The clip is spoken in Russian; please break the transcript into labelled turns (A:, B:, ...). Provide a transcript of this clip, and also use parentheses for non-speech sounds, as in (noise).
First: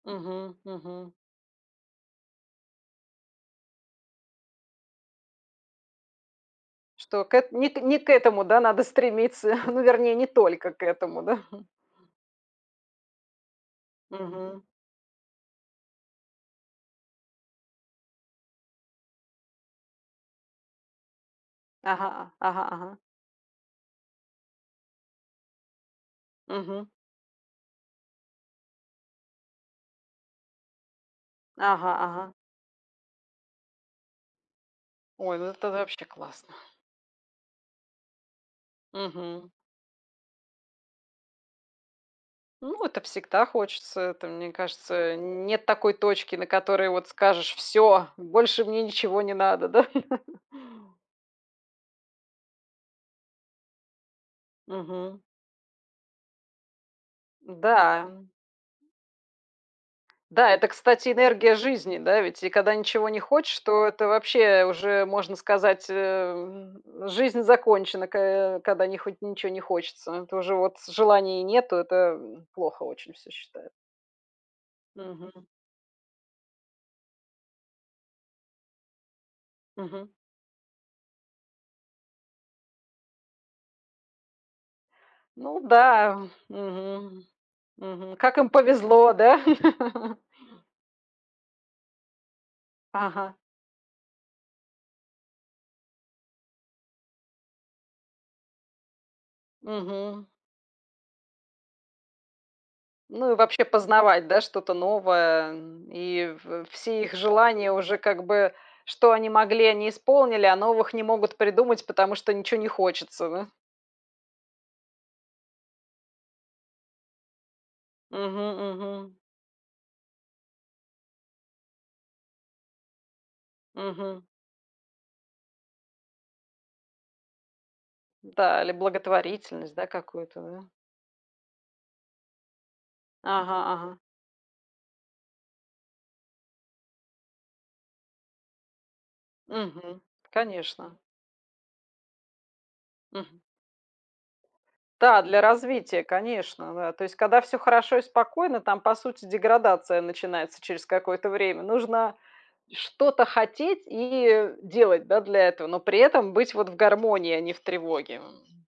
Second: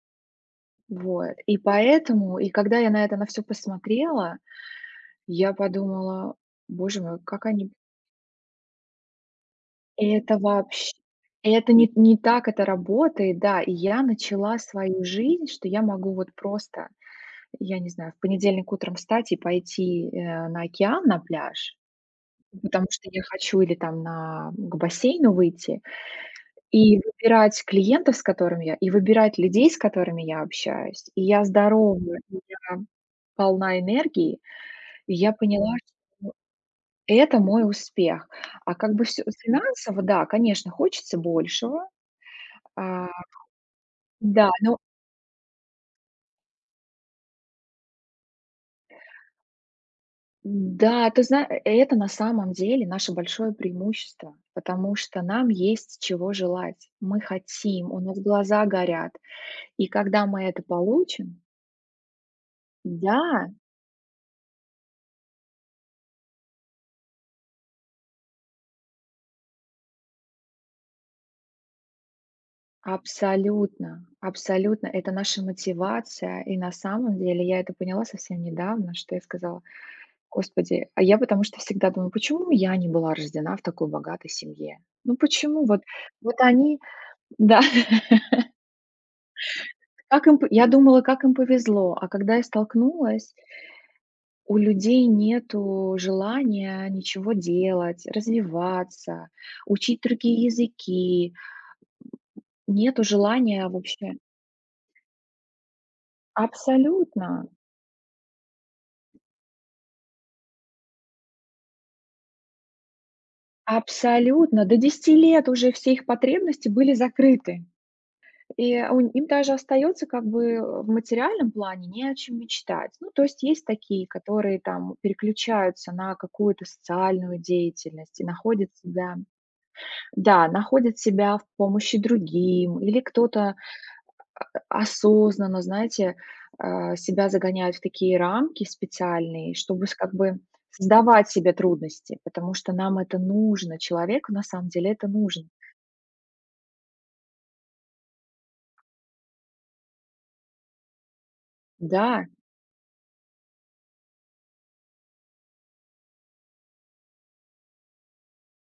A: Мгм. Мгм.
B: Вот и поэтому, и когда я на это на всё посмотрела, я подумала: "Боже мой,
A: Что, к
B: как
A: эт
B: они".
A: не к не к этому, да, надо стремиться? (chuckles) Ну, вернее, не
B: Это
A: только к
B: вообщ
A: этому, да? (chuckles)
B: это не не так это работает, да. И я начала
A: Мгм.
B: свою жизнь, что я могу вот просто, я не знаю, в понедельник утром встать и пойти, э, на океан, на пляж.
A: Ага, а, ага
B: Ну, потому
A: ага.
B: что я хочу, или там на к бассейну выйти
A: Мгм.
B: и выбирать клиентов, с которыми я, и выбирать людей, с которыми я общаюсь. И я
A: Ага,
B: здорова,
A: ага.
B: и я полна энергии, и я
A: Ой, ну, это
B: поняла,
A: вообще
B: что
A: классно.
B: это мой успех. А как бы всё
A: Мгм.
B: финансово, да, конечно, хочется большего.
A: Ну, это
B: А
A: всегда хочется. Это,
B: Да
A: мне
B: ну
A: кажется, нет такой точки, на которой, вот, скажешь: "Всё, больше мне ничего не надо", да? (chuckles)
B: М, да, ты зна э, это на самом деле наше большое преимущество. Потому
A: Мгм.
B: что нам есть чего желать, мы хотим, у
A: М-да.
B: нас глаза горят, и когда мы
A: Да,
B: это
A: это, кстати,
B: получим
A: энергия жизни, да ведь? И когда ничего не
B: Да.
A: хочешь, то это, вообще, уже можно сказать, э м, жизнь закончена, ко когда не хоть ничего не хочется. То уже вот желания нету- это, м, плохо очень всё, считаю.
B: Абсолютно абсолютно это наша
A: Мгм.
B: мотивация, и на самом деле я это поняла совсем недавно, что я сказала: "О
A: Мгм.
B: господи, а я потому что всегда думала, почему я не была рождена в такой богатой семье?" Ну
A: Ну
B: почему вот
A: да,
B: вот
A: эм,
B: они,
A: мгм,
B: да.
A: мгм, как им
B: (laughs)
A: повезло, да? (laughs)
B: Как им по я думала, как им повезло, а когда я столкнулась.
A: Ага.
B: У людей нету желания ничего делать, развиваться, учить
A: Мгм.
B: другие языки, м, (grunts) нету
A: Ну, и вообще,
B: желания вообще.
A: познавать, да, что-то новое, эм, и в все их
B: Абсолютно.
A: желания уже, как бы, что они могли, они исполнили, а новых не могут придумать, потому что ничего не хочется, да?
B: Абсолютно до 10 лет уже все их потребности были закрыты.
A: Мгм,
B: И у
A: мгм.
B: им даже остается, как бы, э, в материальном плане не о чем мечтать. Ну, то есть есть такие,
A: Мгм.
B: которые там переключаются на какую-то социальную деятельность и
A: Да, или
B: находят себя.
A: благотворительность, да, какую-то,
B: Да,
A: да?
B: находят себя в помощи другим, или кто-то,
A: Ага, ага.
B: а (grunts) осознанно, знаете, а, себя загоняют в такие рамки в специальные, чтобы с
A: Мгм.
B: как бы
A: Конечно.
B: создавать себе трудности, потому что нам это
A: Мгм.
B: нужно. Человеку на самом деле это
A: Да, для
B: нужно.
A: развития, конечно, да. То есть, когда всё хорошо и спокойно, там, по сути, деградация начинается через какое-то время. Нужно
B: Да.
A: что-то хотеть и, э, делать, да, для этого, но при этом быть вот в гармонии, а не в тревоге, м.